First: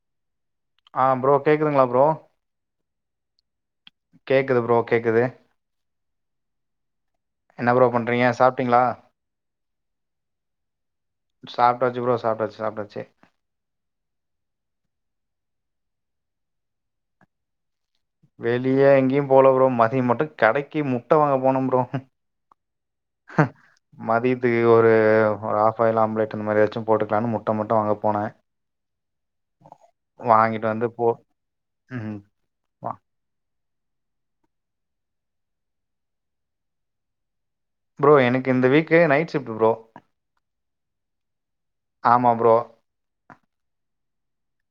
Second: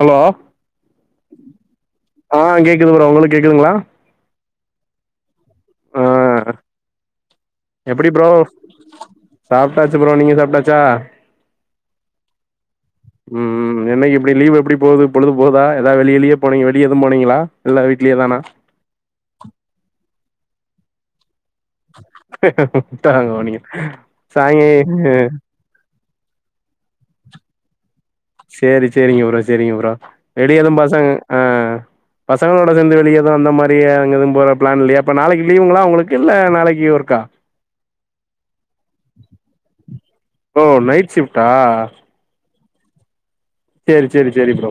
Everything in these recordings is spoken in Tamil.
ஹலோ ஆ ப்ரோ கேக்குதுங்ளா ப்ரோ ஆ கேக்குது ப்ரோ ஒங்ளுக் கேக்குதுங்ளா கேக்குது ப்ரோ கேக்குது ப்றோ என்ன ப்ரோ பண்றீங்க சாப்ட்டீங்ளா சாப்ட்டாச்சு ப்ரோ நீங்க சாப்ட்டாச்சா சாப்ட்டாச்சு ப்ரோ சாப்ட்டாச்சு சாப்ட்டாச்சு ம் ம் என்னிக்கி இப்டி லீவ் எப்டி போது பொழுது போதா எதா வெளிய கிளிய போனீங் வெளிய எது போனீங்ளா இல்ல வீ ட்லேதானா வெளிய எங்கேயு போல ப்ரொ மதியொ மட்டு கடக்கி முட்ட வாங்க போனே ப்ரோ முட்ட ஹ மதியத்துக்கு ஒரு ஆ ஆஃப்ஆயில் ஆம்லட் இந்த மாரியாச்சு போட்டுக்லானு முட்டமட்டு வாங்க போனே சேரி சேரிங்க ப்ரொ சேரிங்க ப்ரொ வெளிய வாங்கிட்டு எதும் வந்து போ பசங்க ஆ ம் பச சங்களோட சேந்து வெளிய எது அந்த மாரி அங்கெது போற பிளான் இல்லயா அப்போ நாளைக்கி லீவுங்ளா ஒங்களுக்கு இல்ல நாளைக்கி ஒர்க்கா ப்ரோ எனக்கு இந்த வீக்கு நைட் ஷிஃப்ட்டு ப்ரோ ஓ நைட் ஷிஃப்டா ஆமா ப்ரோ சேரி சேரி சேரி ப்ரோ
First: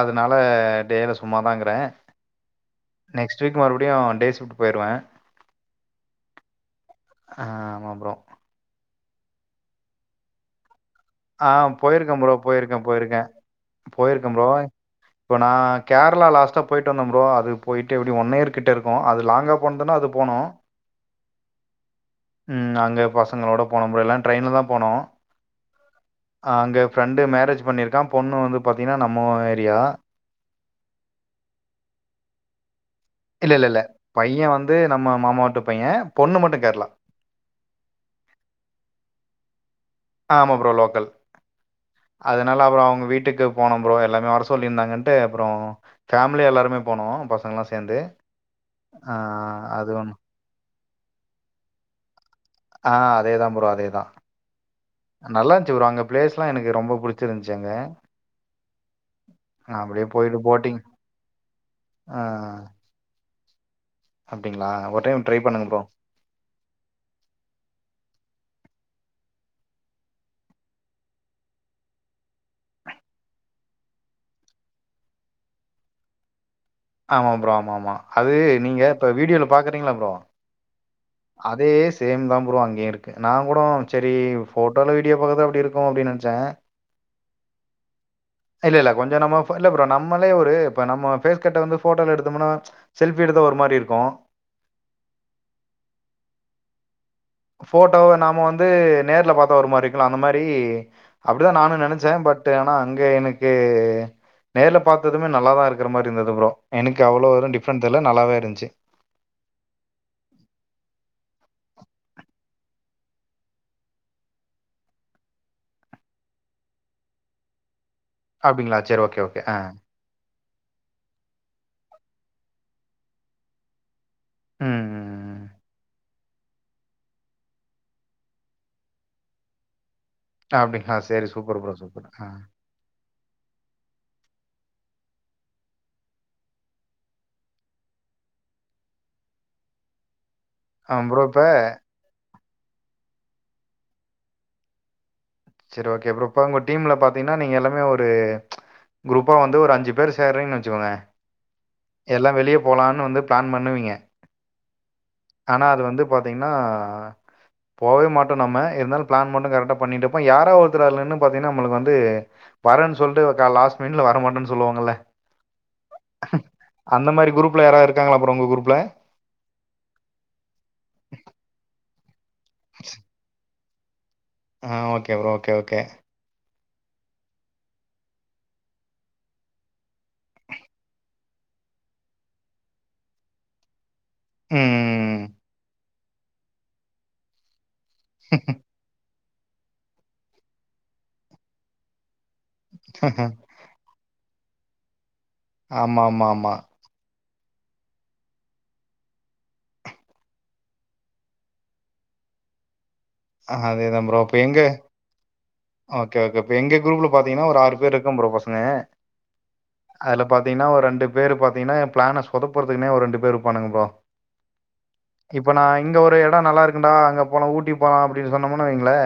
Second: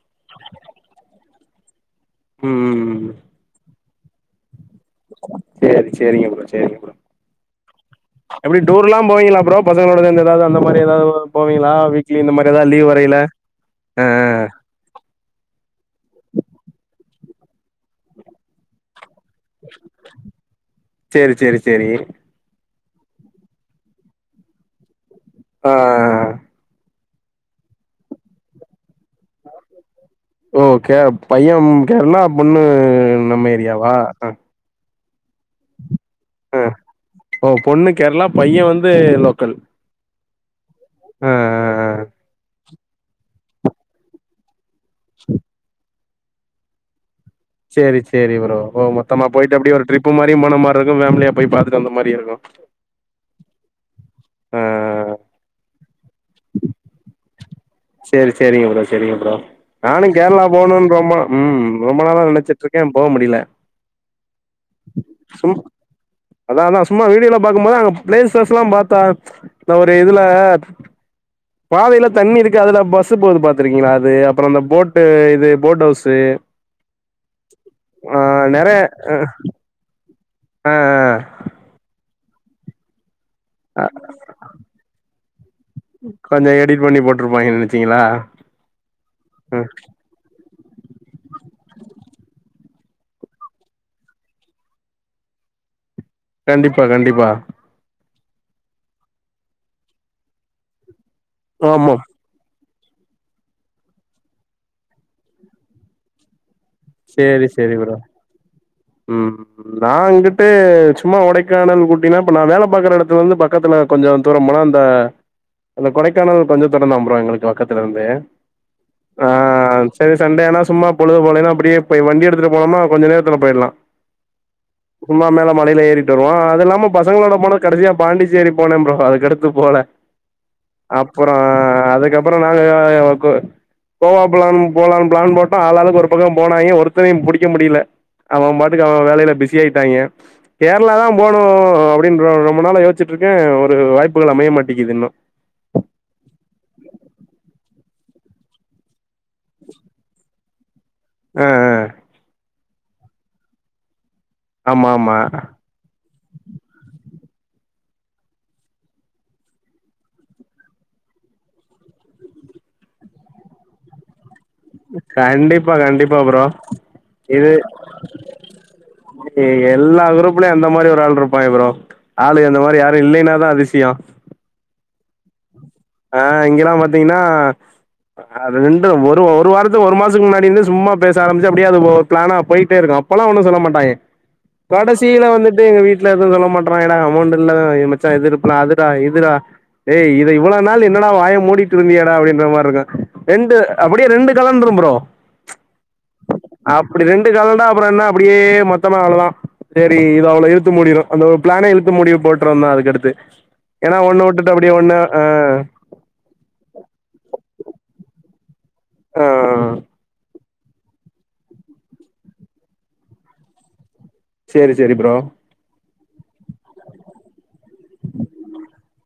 அதனால டேயில சும்மா தா இக்குறே ம் ம் ம் நெக்ஸ்ட் வீக் மறுபடியு டே ஷிஃப்ட் போயிருவே சேரி சேரிங்க ப்ரோ சேரிங்க ப்ரோ ஆமா ப்ரோ எப்டி டூர்லா போவீங்ளா ப்ரோ பசங்களோட சேந்து எதாது அந்த மாரி எதாவ்து ஆ போயிர்க்கே ப்ரோ போயிர்க்கே போயிர்க்கே ஆ போயிர்க்கே ஆ ப்ரோ இப்போ நா கேர்ளா லாஸ்ட்டா போய்ட்டு வந்தே ப்ரோ அதுக்கு போய்ட்டு எப்டி ஒன் இயர் கிட்ட இருக்கு அது லாங்கா போனதுனா அது போனு சேரி சேரி சேரி ம் அங்க பசங்களோட போனோ ப்ரோ எல்லா ட்ரெயின்ல தா போனோ ஆ அங்க ஃப்ரெண்டு மேரேஜ் பண்ணிருக்கா பொண்ணு வந்து பாத்தீங்ன்னா நம்ம ஏரியா ஓகே பையே கேர்ளா பொண்ணு நம்ம ஏரியாவா பையே நம்ம மாமாவூட்டு பையே பொண்ணு மட்டு ஆ கேர்ளா ஓ பொண்ணு கேரளா பையே வந்து லோக்கல் ஆ ஆமா ப்ரோ லோக்கல் ஆ ஆ ஆ அதனால அப்புறோ அவங்க வீட்டுக்கு போனோம் ப்ரோ எல்லாமே வரச் சொல்லியிருந்தாங்கன்ட்டு அப்புறோ ஃபேமிலியா எல்லாருமே போனோ பஸ் சேரி சேரி ப்ரோ ஓ மொத்தமா போய்ட்டு அப்டியே ஒரு அது ட்ரிப்பு ஒண்ணு. மாரியுபோன மாரி இருக்கு ஃபேமிலியா போய் பாத்துட்டு வந்த மாதிரியு இருக்கு ஆஹ் அதேதா ப்ரோ அதேதா உம் நல்லாருன்ச்சு ப்ரோ அங்க பிளேஸ்லா எனக்கு ரொம்ப பிடிச்சிருந்துச்சு அங்க சேரி சேரிங்க ப்ரோ சைரிங்க ப்ரோ அப்படியே நானு போயிட்டு கேரளா போட்டிங் போகணுனு ரொம்ப உம் ரொம்ப ஆ நாளா நெனச்சிட்டு இருக்கே போ முடில அப்டிங்களா ஒரு டைம் ட்ரை பண்ணுங்க ப்ரோ அதா அதா சும்மா வீடியோல பாக்கும் போது அங்க பிளேஸஸ்ல்லா பாத்தா இந்த ஒரு இதுல பாதையில தண்ணி இருக்கு அதுல பஸ் போது பாத்திருக்கீங்ளா அது அப்புறோ அந்த போட்டு இது போட் ஹவுஸு ஆமா ப்ரோ ஆமா ஆமா ஆ அது நெறைய நீங்க இப்ப வீடியோல பாக்குறீங்களா ப்ரோ ஆ ஆ ஆ அதே சேம் தான் ப்ரோ அங்கேயு இருக் நான் கூட ஆ சரி போட்டோல வீடியோ பாக்க தா அப்டி இருக்கும் அப்டினு நினைச்சேன் கொஞ்சோ எடிட் பண்ணி போட்ருப்பாங்கல இல்ல இல்ல கொஞ்சம் நம்ம இல்ல ம் ப்ரோ நம்ம நம்மளே ஒரு இப்ப நம்ம பேஸ்கட்ட வந்து போட்டோ எடுத்தோம்னா செல்பி எடுத்தா ஒரு மாரி இருக்கும் கண்டிப்பா கண்டிப்பா போட்டோ நாம வந்து நேர்ல பார்த்தா ஒரு மாரி இருக்கும்ல அந்த மாரி அப்டிதான் நானும் ஆமா நினைச்சேன் பட் ட் ஆனா அங்க எனக்கு நேர்ல பார்த்ததுமே நல்லாதான் இருக்கிற மாரி இருந்தது ப்ரோ எனக்கு அவ்ளோ சேரி ஒன்னும் சேரி டிஃப்ரண்ட் ப்ரோ தெர்ல நல்லாவே இருந்துச்சு ம் நான்ங்கட்டு சும்மா ஒடைக்கானல் கூட்டினா இப்ப நான் வேலை பாக்குற இடத்துல வந்து பக்கத்துல கொஞ்சம் தூர போனா அந்த அந்த கொடைக்கானல் கொஞ்ச தூறந்தான் ப்ரோ எங்களுக்கு பக்கத்துல இருந்து அப்டிங்கலா சரி ஓகே ஓகே ஆ சேர் சண்டே ஆனா சும்மா பொழுது போலேன்னா அப்டியே வண்டி எடுத்துட்டு போனோமா கொஞ்ச நேரத்துல போயிடலாம் ம். சும்மா ம். மேல மழையில ஏறி வோம் அது இல்லாம பசங்களோட போன கடைசியா பாண்டிச்சேரி போனேன் ப்ரோ அதுக்கடுத்து போல அப்டிங்களா? சரி அப்பறோ சூப்பர் ப்ரோ, சூப்பர். ஆ. அதுக்கப்பறம் நாங்க கு கோவா பிளான் போலான் பிளான் போட்டா ஆளாளுக்கு ஒரு பக்கம் போ நாய ஒருத்தரையும் புடிக்க முடில அவன் பாட்டுக்கு அவன் வேலையில பிஸி ஆயிட்டாய்ங்க கேரளா ஆ தான் ப்ரோ இப்ப போகணும் அப்டின்ற ரொம்ப நாள்ளா யோசிச்சட்டுருக்கேன் ஒரு வாய்ப்புகள் அமைய மாட்டேக்குதுன்னும் சரி ஓகே ப்ரோ அப்பறம் இப்ப உங்க டீம்ல பாத்தீங்கன்னா நீங்க எல்லாமே ஒரு குரூப்பா வந்து ஒரு அஞ்சு பேர் சேரிங்கன்னு வச்சுக்கோங்க ஆ எல்லாம் வெளி ளிய போகலாம்னு வந்து பிளான் பண்ணுவீங்க ஆமா ஆமா ஆனா அது வந்து பார்த்தீங்கன்னா போகவே மாட்டோம் நம்ம இருந்தாலும் பிளான் மட்டும் கரெக்டா பண்ணிட்டு இவன் யாரா ஒருத்தர் அதுல இருந்து பாத்தீங்கன்னா நபளுக்கு வந்து வரன்னு சொல்ட்டு லாஸ்ட் மினிட்ல வர மாட்டேன்னு கண்டிப்பா கண்டிப்பா ப்ரோ அந்த மாரி இது குரூப்ல யாராவது இருக்காங்களா ப்ரோ உங்க குரூப்ல? இ எல்லா குரூப்லயும் அந்த மாரி ஒரு ஆள் இருப்பாய்ங்க ப்ரோ ஆளு அந்த மாரி யாரும் இல்லைனா தான் அதிசயம் ஆ ஓகே ப்ரோ ஓகே ஓகே ஆ இங்கெல்லாம் பாத்தீங்கன்னா அது ரெண்டு ஒரு ஒரு வாரத்து ஒரு மாசத்துக்கு முன்னாடி இருந்து சும்மா பேச ஆம்பிச்சா அப்டியே அது ஒரு பிளானா போய்டே இருக்கும் அப் அப்பல்லா ஒன்னு சொல்ல மாட்டாய்ங்க ம். கடைசில வந்துட்டு எங்க வீட்ல எதுவு சொல்ல மாட்றாங்கடா அமௌண்ட் இல்ல ஏ மச்சா எது பிளா அது இதுடா ஏ இத இவ்ளோ நாள் என்னடா வாய மூடிட்டு இருந்தியேடா அப்டின்ற மாரி இருக்கு ரெண்டு அப்டியே ரெண்டு கலந்துரு ஃப்ரோ ஆம ஆமா ஆமா அப்டி ரெண்டு கலண்டா அப்பறோ என்ன அப்டியே மொத்தமா அவ்ளோ தா சேரி இது அவ்ளோ இழுத்து மூடிறும் அந்த ஒரு பிளானே இழுத்து முடி போட்றோ தா அதுக்கடுத்து ஏன்னா அதேதான் ப்ரோ. ஒண்ணு இப்ப விட்டுட்டு எங்க அப்டியே ஒண்ணு ஆ ஓகே ஓகே இப்ப எங்க குரூப்ல பா்த்தீங்கன்னா ஒரு ஆறு பேர் இருக்கோ ஃப்ரோ பசங்க ஆ அதுல பாத்தீங்கன்னா ஒரு ரெண்டு பேரு பாத்தீங்கன்னா என் பிளான சொதப்புறதுக்குனே ஒரு ரெண்டு பேரு இருப்பானுங்க ஃப்ரோ சேரி சேரி ஃப்ரோ இப்ப நா இங்க ஒரு எட நல்லா இருக்குண்டா அங்க போலா ஊட் டி போலா அப்டின் சொன்னமுனா வைங்களே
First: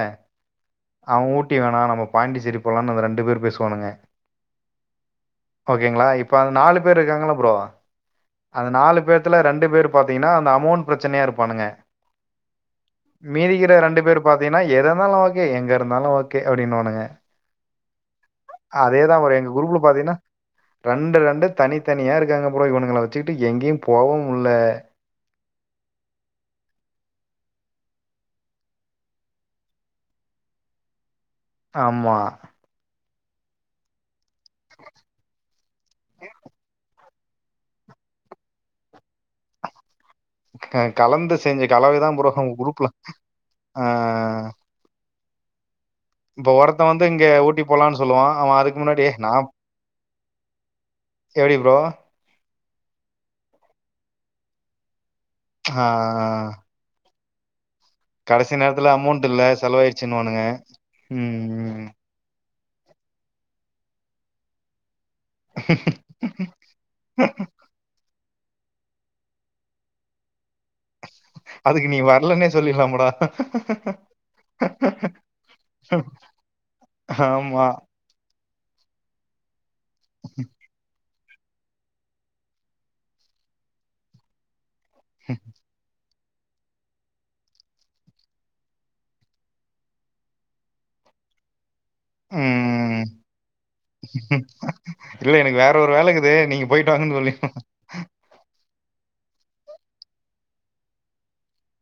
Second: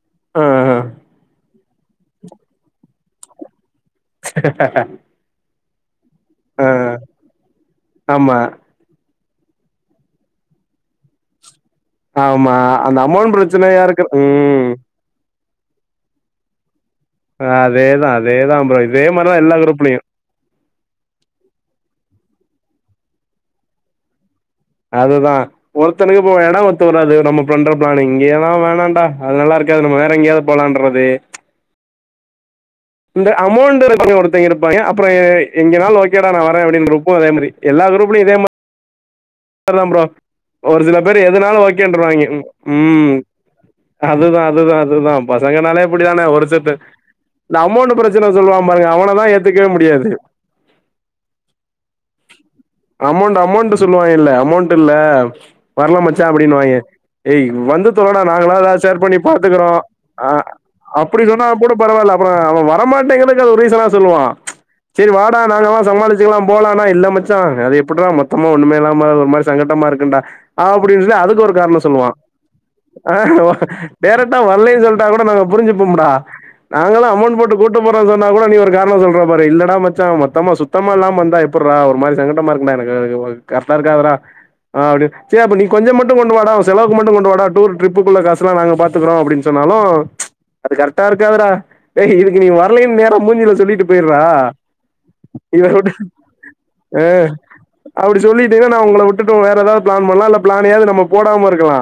ஆ ஆ அவ ஊட் டி என்னனா நம்ம பாண்டிச்சேரி போலானு அந்த ரெண்டு பேரு பேசுவானுங்க ஓகேங்களா இப்ப அந்த ஆ நாலு பேரு இருக்காங்கள ப்ரோ ஆமா அந்த நாலு பேர் த்துல அந்த ரெண்டு பேரு பாத்தீங்கனா அந்த அமௌண்ட் பிரச்சனையா இருப்பானுங்க ஆமா அந்த அமௌண்ட் பிரச்சனை யாருக்கு ம் நாலா ஓகே எங்க இருந்தாலு ஓகே அப்டின்னுவானுங்க அ அதேதா அதேதா ப்ரோ இதே மாரிதா எல்லா குரூப்லயு ரெண்டு ரெண்டு தனித்தனியா இருக்காங்க ப்ரோ இவனுங்கள வச்சுக்கிட்டு எங்கேயு போகவு முட்ல அதுதா ஒருத்தனுக்கு இப்ப எட ஒத்து வராது நம்ம பண்ற பிளான்னு இங்கேலா வேணாடா அது நல்லா இருக்காது நம்ம வேற எங்கேயாவ்து போலான்றது ஆமா இந்த அமௌண்ட்டு இருக்க ஒருத்தங்கெ இருப்பாங்கெ அப்பற எங்க நாலு ஓகேடா நா வரே அப்டின்ருப் இப்பவு அதே மாரி எல்லா குரூப்லயு இதே மார் ரிதா ப்ரோ அ ஒரு சில பேரு கலந்து எதுனாலு செஞ்ச கலவை தான் ஓக்கேன்ட்ருவாங்கெ ப்ரோ அவங்க ம் குரூப்ல ம் ஆ அதுதா அதுதா அதுதா பசங்கனாலே இப்டிதானே இப்போ ஒருஷத்து ஒருத்தன் வந்து இங்க இந்த ஊட்டி அமௌண்ட்டு போலான்னு பிரச்சன சொல்லுவான் அவன் சொல்லுவா அதுக்கு பாருங்க முன்னாடி அவன "ஏய் தா நான் ஏத்துக்கவே முடியாது எப்டி ப்ரோ அமௌண்டு அமௌண்ட்டு சொல்லுவாங்கெல்ல அமௌண்ட்டு இல்ல ஆ வர்ல மச்சா அப்டின்னுவாங்கெ ஏய் வந்து தொலடா கடைசி நாங்களாது எதா நேரத்துல ஷேர் பண்ணி அமௌண்ட் இல்ல பாத்துக்குறோ ஆ செலவாயிருச்சுன்னுவானுங்க அப்டி சொன்னா கூட ம் பரவால்ல அப் ப்பற அவ வரமாட்டேங்கிறதுக்கு அது ஒரு ரீசனா சொல்லுவா சேரி வா டா நாங்களா சமாளுச்சுக்கலா போலானா இல்ல மச்சா அது எப்புட்றா மொத்தமா ஒன்னுமே இல்லா மா அது ஒரு மாரி சங்கட்டமா இருக்குண்டா அப்டின்னு சொல்லி அதுக்கு ஒரு காரண நீ சொல்லுவா வரலன்னே சொல்லிடலாம்டா ஆ டேரக்டா வல்லைன் சொல்லிட்டா கூட நாங்க புரிஞ்சுப்போம்டா நாங்களு அமௌண்ட் போட்டு ஆமா கூட்டு போற் றோ சொன்னா கூட நீ ஒரு காரண சொல்ற பாரு இல்லடா மச்சா மொத்தமா சுத்தமா இல்லாம வந்தா எப்புட்றா ஒரு மாரி சங்கடமா இருக் குண்டா எனக்கு வ கரெக்டா இருக்காதுடா அப்டி சேரி அப்ப நீ கொஞ்ச மட் டு கொண்டு வாடா ஒ செலவுக்கு மட்டு கொண்டு வாடா டூரு டிரிப்புக்குள்ள காசுலா நாங்க பாத்துக்குறோ அப்டின் சொன்னாலு அது கரெக்டா இருக்காதுடா இதுக்கு நீ வரலைன் ம் நேரா மூஞ்சில சொல்லிட்டு போய்ட்றா இல்ல எனக்கு வேற ஒரு வேலக்குது நீங்க போயிட்டு அ வாங்கன் சொல்லி அப்டி சொல்லிட்டு நா உங்கள விட்டுட்டு வேற எதாவ்து பிளான் பண்லா இல்ல பிளானயாவ்து நம்ம போடாம இருக்கலா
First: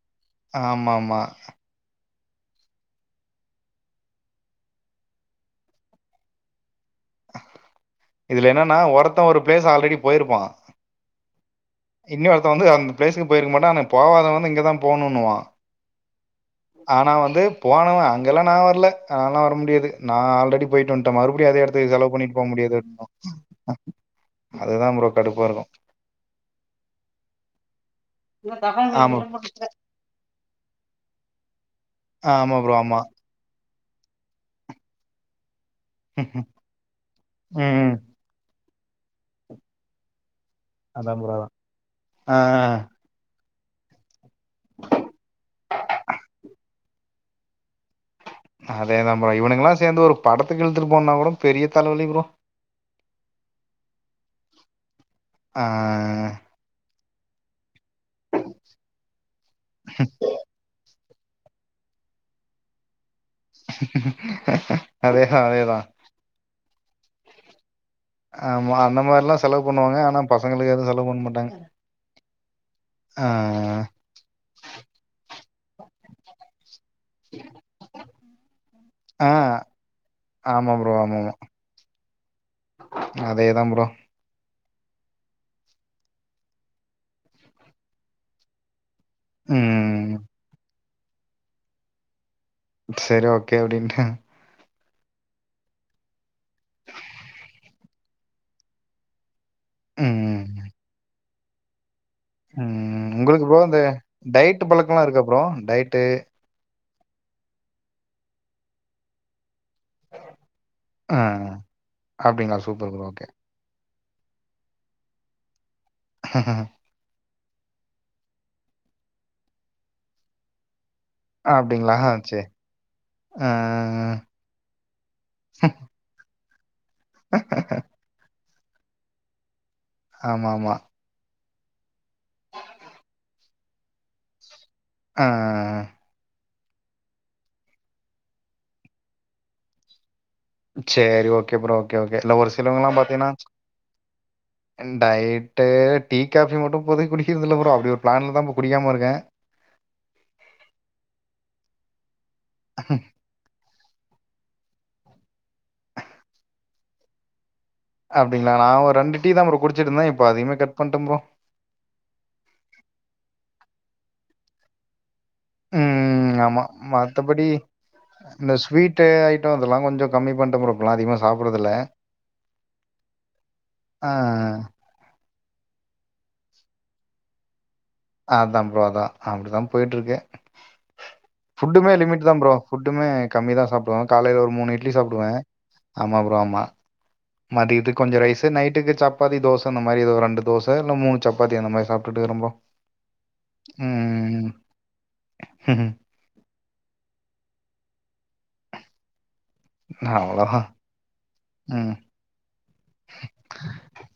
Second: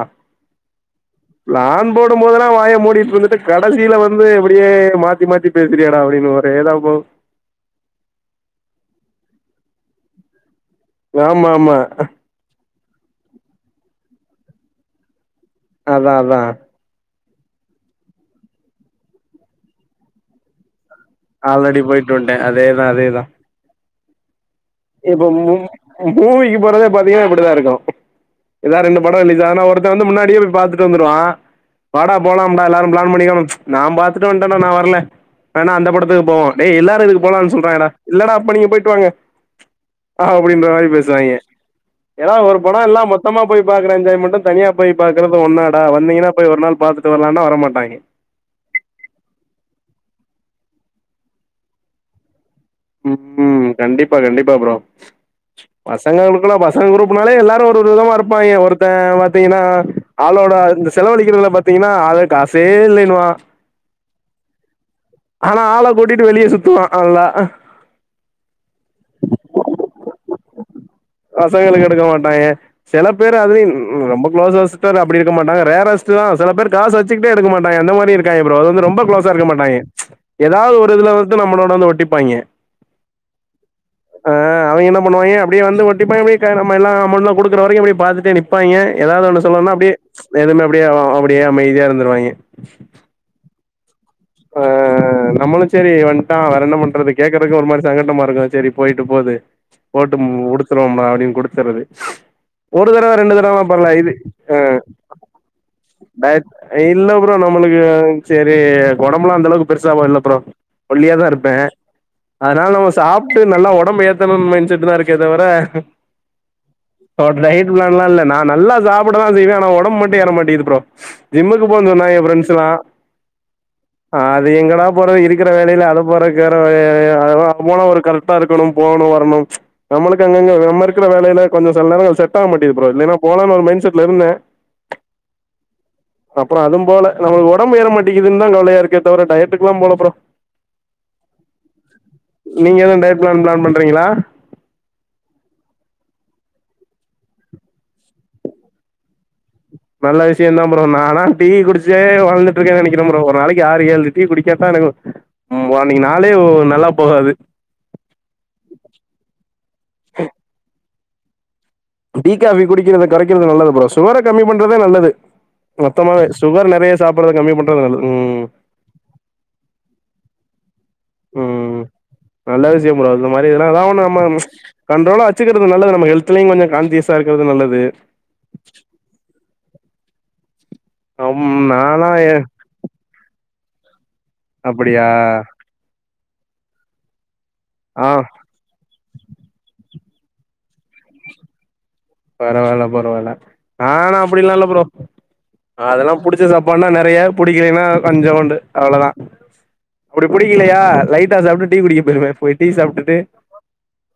ஆமாம்மா பிளான் போடும் போதெல்லா வாய மூடிட்டு வந்துட்டு கடைசில வந்து இப்டியே மாத்தி மாத்தி பேசுறியேடா அப்டின்னு வர் தேதா போ இதுல என்னனா ஒருத்த ஒரு பிளேஸ் ஆல்ரெடி போயிருப்பா ஆமாம்மா இன்னொருத்த வந்து அந்த பிளேஸ்சுக்கு போயிருக்க மாட்டா ஆனா போகாதவனு‌ இங்கெ தா போணுணுவா அதா அதா ஆனா வந்து போனவ அங்கெல்லா நா வர்ல நாலா வர முடியாது நா ஆல்ரெடி போயிட்டு வந்ட் டே மறுபடியு அதே ஆல்ரெடி எடத்து செலவு போயிட்டு வன்ட்டே பண்ணிட்டு போக முடியாது அதேதா அப்டின்பா அதேதா இப்ப மூவி மூவிக்கு போறதே பாத்தீங்கனா இப்டித்தா இருக்கு ஏதாவது ரெண்டு ஆமா படம் ரிலீஸ் ஆனா ஒருத்தே வந்து முன்னாடியே போய் பாத்துட்டு வந்துருவா வாடா ஆமா போலாம்டா ப்ரோ எல்லாரு ஆமா பிளான் பண்ணிருக்காங்க நா பாத்துட்டு வன்டேடா நா வரல வேணா அந்த படத்தை அந்த படத்துக்கு போவோ எல்லாரு இது போலானு சொல்றாங்கடா ம் இல்லடா அப்ப நீங்க போய்ட்டு வாங்க அப்டின்ற மாரி அதான் பேசுவாங்க ப்ரோ அதான் ஏன்னா ஆ ஒரு படோ எல்லா மொத்தமா போய் பாக்குற என்ஜாய் மட்டு தனியா போய் பாக்குறது ஒன்னாட வந்தீங்கன்னா போய் ஒரு நாள் பாத்துட்டு வரலானா வர மாட்டாங்க அதேதா ஃப்ரோ இவனுங்கல்லா சேந்து ஒரு படத்துக்கு இழுத்துட்டு போனா கூட பெரிய தலவலி ஃப்ரோ ம் கண்டிப்பா கண்டிப்பா ஃப்ரோ ஆ, பசங்களுகுள்ள பசங்க குரூப்னாலே எல்லாரு ஒரு விதமா இருப்பாய்ங்க ஒருத்தன் பாத்தீங்கன்னா ஆளோட இந்த செலவழிக்கிறதுல பாத்தீங்கன்னா ஆளே காசே இல்லைனுவா அதேதா அதேதா கூட்டிட்டு வெளிய சுத்துவா நல்லா ஆமா அந்த மாரிலா செலவு பண்ணுவாங்க ஆனா பசங்களுக்கு எதுவு செலவு பண்ண மாட்டாங்க பசங்களுக்கு எடுக்க மாட்டாய்ங்க சில ஆ பேர் அதுல ரொம்ப குளோஸ்சஸ் அப்டிருக்க மாட்டாங்க ரேரர்ஸ்டு தா சில பேர் காசு வச்சு க்கிட்டே எடுக்க மாட்டாங்க அந்த மாதிரி இருக்காங்க ஃப்ரோ அது வந்து ரொம்ப ஆ, க்ளோஸா இருக்க மாட்டாய்ங்க ஆமா ஏதாவது ஒரு இதுல வந்து நம்மளோட வந்து ஒட்டிப்பாங்க அதேதா ஃப்ரோ ஆ அவுங்க என்ன பண்ணுவாய்ங்க அப்டியே வந்து ஒட்டிப்பாங்க அப்டியே நம்மல்லா அமௌண்ட் குடுக்குற வரைக்கு அப்டியே பாத்துட்டு நிப் ப்பாய்ங்க ஏதாவது ஒன்னு சொல்லனுனா அப்டியே ம் எதுவுமே அப்டியே அப்டியே அமைதியா இருந்துருவாய்ங்க செரி ஓகே அப்டின்ட்டு ஆ ஆ நம்மளு செரி வந்டான் வேற என்ன பண்றது கேக்குறக்கு ஒரு மாதிரி சங்கட்டமாருக்கு செரி போய்ட்டு போகுது போட்டு ம் உடுத்துறவோ அப்டின் குடுத்துறது ஒரு ம் தடவ ரெண்டு உங்களுக்கு ப்ரோ தடவ இந்த பண்லா இது டயட் பழக்கம்லா இருக்கா ப்ரோ? டயட்டு இல்ல ஃப்ரோ நம்ளுக்கு செரி உடம்பெல்லா அந்த அளவுக்கு பெருசாவால்ல ஃப்ரோ ஒல்லியா ஆ தாருப்பே அப்டிங்களா அதனால சூப்பர் நம்ம ப்ரோ ஓகே. சாப்டு நல்லா ஒடம்பு ஏத்தணுனு மைன் சொட்டு தா இருக்கே தவிர டயட்லல்லா இல்ல நா நல்லா சாப்டதா செய்வே ஆனா ஒடம்ப மட்டு ஏற மாட்டேங்குது ஃப்ரோ ஜிம்முக்கு போன்னு அப்டிங்களா சொன்னாய்ங்க ஏ சரி. ஃப்ரெண்ட்ஸ் எல்லா ஆ அது எங்கடா போறது இருக்கிற வேலைல அது போறக்கறனம் ஐய்யயோ அது போனா ஒரு கரெக்டா இருக் கனும் போணு வரணும் நம்மளுக்கு எங்கங்க ஆமாமா. ஒரு மாரி ருக்குற வேலைல கொஞ்சோ சில நேரங்கள் செட் ஆக மாட்டேங்குது ஃப்ரோ இல்லைனா போலான்னு ஒரு மைண்ட் செட்ல இருந்தே ஆ அப்றோ அதும் போல நம்ளுக்கு ஒடம்பு ஏற மாட்டேக்குதுன்னு தா கவலையாருக்கே தவிர டயட்டுக்குல்லா போல ஃப்ரோ சேரி ஓகே ஃப்ரோ ஓகே ஓகே இல்ல ஒரு நீங்க சிலவங்கல்லா எதுவு டயட் பாத்தீங்ன்னா பிளான் பிளான் பண்றீங்களா டயட்டு டீ காஃபி மட்டு இப்போதைக்கு குடிக்குறது இல்ல ஃப்ரோ அப்டி ஒரு பிளான்ல தா இப்ப குடிக்காமருக்கே நல்ல விஷயந்தா ப்ரோ நானா டீ குடிச்சே வளந்துட்ருக்கே நெனைக்கிறே ஃப்ரோ ஒரு நாளைக்கு ஆறு ஏழு டீ குடிச்சாத்தா எனக்கு அன்னைக்கு நாளே நல்லா போகாது அப்டிங்களா நா ஒரு ரெண்டு டீ தா குடிச்சிட்டுருந்தே இப்ப அதயுமே கட் பண்ட்டே ப்ரோ டீ காபி குடிக்கிறத குறைக்கிறது நல்லது ப்ரோ சுகர கம்மி பண்றது நல்லது மொத்தமாவே ம் ஆமா. சுகர் நெறைய சாப்பிட்றது கம்மி பண்றது நல் ம் ட்ட ஐட்டோ இதெல்லா கொஞ்சோ கம்மி பண்டே ப்ரோ இப்பலா அதிகமா சாப் ம் நல்ல விஷயோ ப்ரோ அந்த மாதிரி எதுனா ஒன்னு ஆ நம்ம கண்ட்ரோலா வச்சுக்றது நல்லது நம்ம ஹெல்த்லயு கொஞ்சோ கான்ஷியஸா இருக்கிறது நல்லது அதா ப்ரோ அதா அப்டிதா போயிட்டு இருக்கே அம் ஃபுட்டுமே நாலா லிமிட் ஏ தா ப்ரோ ஃபுட்டுமே கம்மி தா சாப்பிடுவே காலைல ஒரு மூணு இட்லி அப்டியா சாப்பிடுவே ஆமா ப்ரோ ஆமா மதியதுக்கு ஆ கொஞ்சோ ரைசு நைட்டுக்கு சப்பாத்தி தோச அந்த மாதிரி ஏதோ ஒரு ரெண்டு தோச இல்ல மூணு சப்பத்தி அந்த மாதிரி சாப் பரவாயில்ல பரவாயில்ல நா ஆனா ம் அப்டிலா இல்ல ப்ரோ அதெல்லா புடிச்ச சாப் பாடுன்னா நறைய பிடிக்கலன்னா கொஞ்சோண்டு அவ்ள தா அப்டி அவ்வளோதான் புடிக்கலையா லைட் லைட்டா சாப்ட்டுட்டு டீ குடிக்க போயிருவே போய் டீ சாப்டுட்டு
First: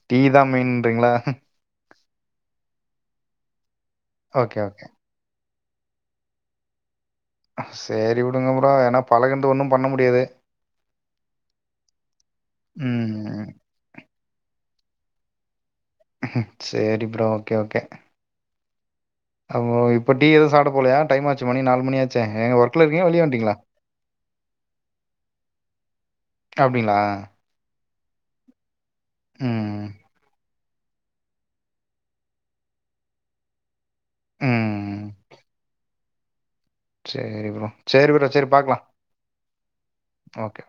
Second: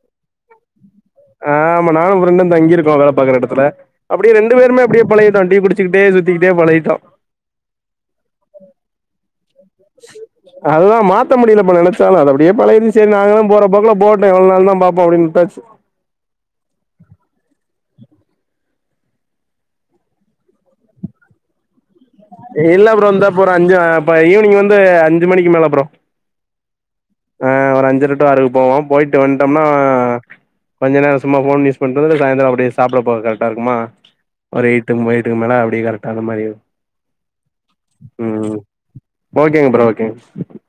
டீதா மெயினுன்றீங்களா ஆ ஆமா நானு ஃப்ரெண்டு தங்கிருக்கோ வேல பாக்ற எடத்துல அப்டியே ரெண்டு ஓகே பேருமே ஓகே அப்டியே பழகிட்டோ டீ குடிச்சிக்கிட்டே சுத்திக்கிட்டே பழகிட்டோ சேரி விடுங்க ப்ரோ என்னா பழகுன்னது ஒன்னும் அதுதா மாத்த முடியல ப்ரோ நெனைச்சாலு அப்டியே பழகிருச்சு சேரி ம் நாங்களு போற போக்குல போட் இப்ப எவ்ளோ நாள் தா பாப்போ அப்டின்னு விட்டாச்சு சேரி ப்ரோ ஓகே ஓகே அப்ப இப்ப டீ எது சாப்ட போலயா டைம் ஆச்சு மணி நாளு மணி ஆச்சு இல்ல ப்ரோ இந்தா போறே அஞ்சு அப்ப ஈவினிங் வந்து அஞ்சு மணிக்கு மேல ப்ரோ அப்டிங்களா ஆ ஒரு அஞ்சற டு ஆறுக்கு போவோ போயிட்டு வந்துட்டோம்னா ம் கொஞ்ச நேரோ சும்மா ஃபோன் யூஸ் பண்றது சாய்ந்தரோ அப்டியே சாப்ட போக கரக்டா இருக்குமா ஒரு ம் எயிட்டுக்கு எட்டுக்கு மேலா அப்டியே கரெக்டா அந்த மாதிரி சேரி ப்ரோ சேரி ப்ரோ சேரி பாக்கலா ஓகேங்க ப்ரோ ஓகேங்க ஓகே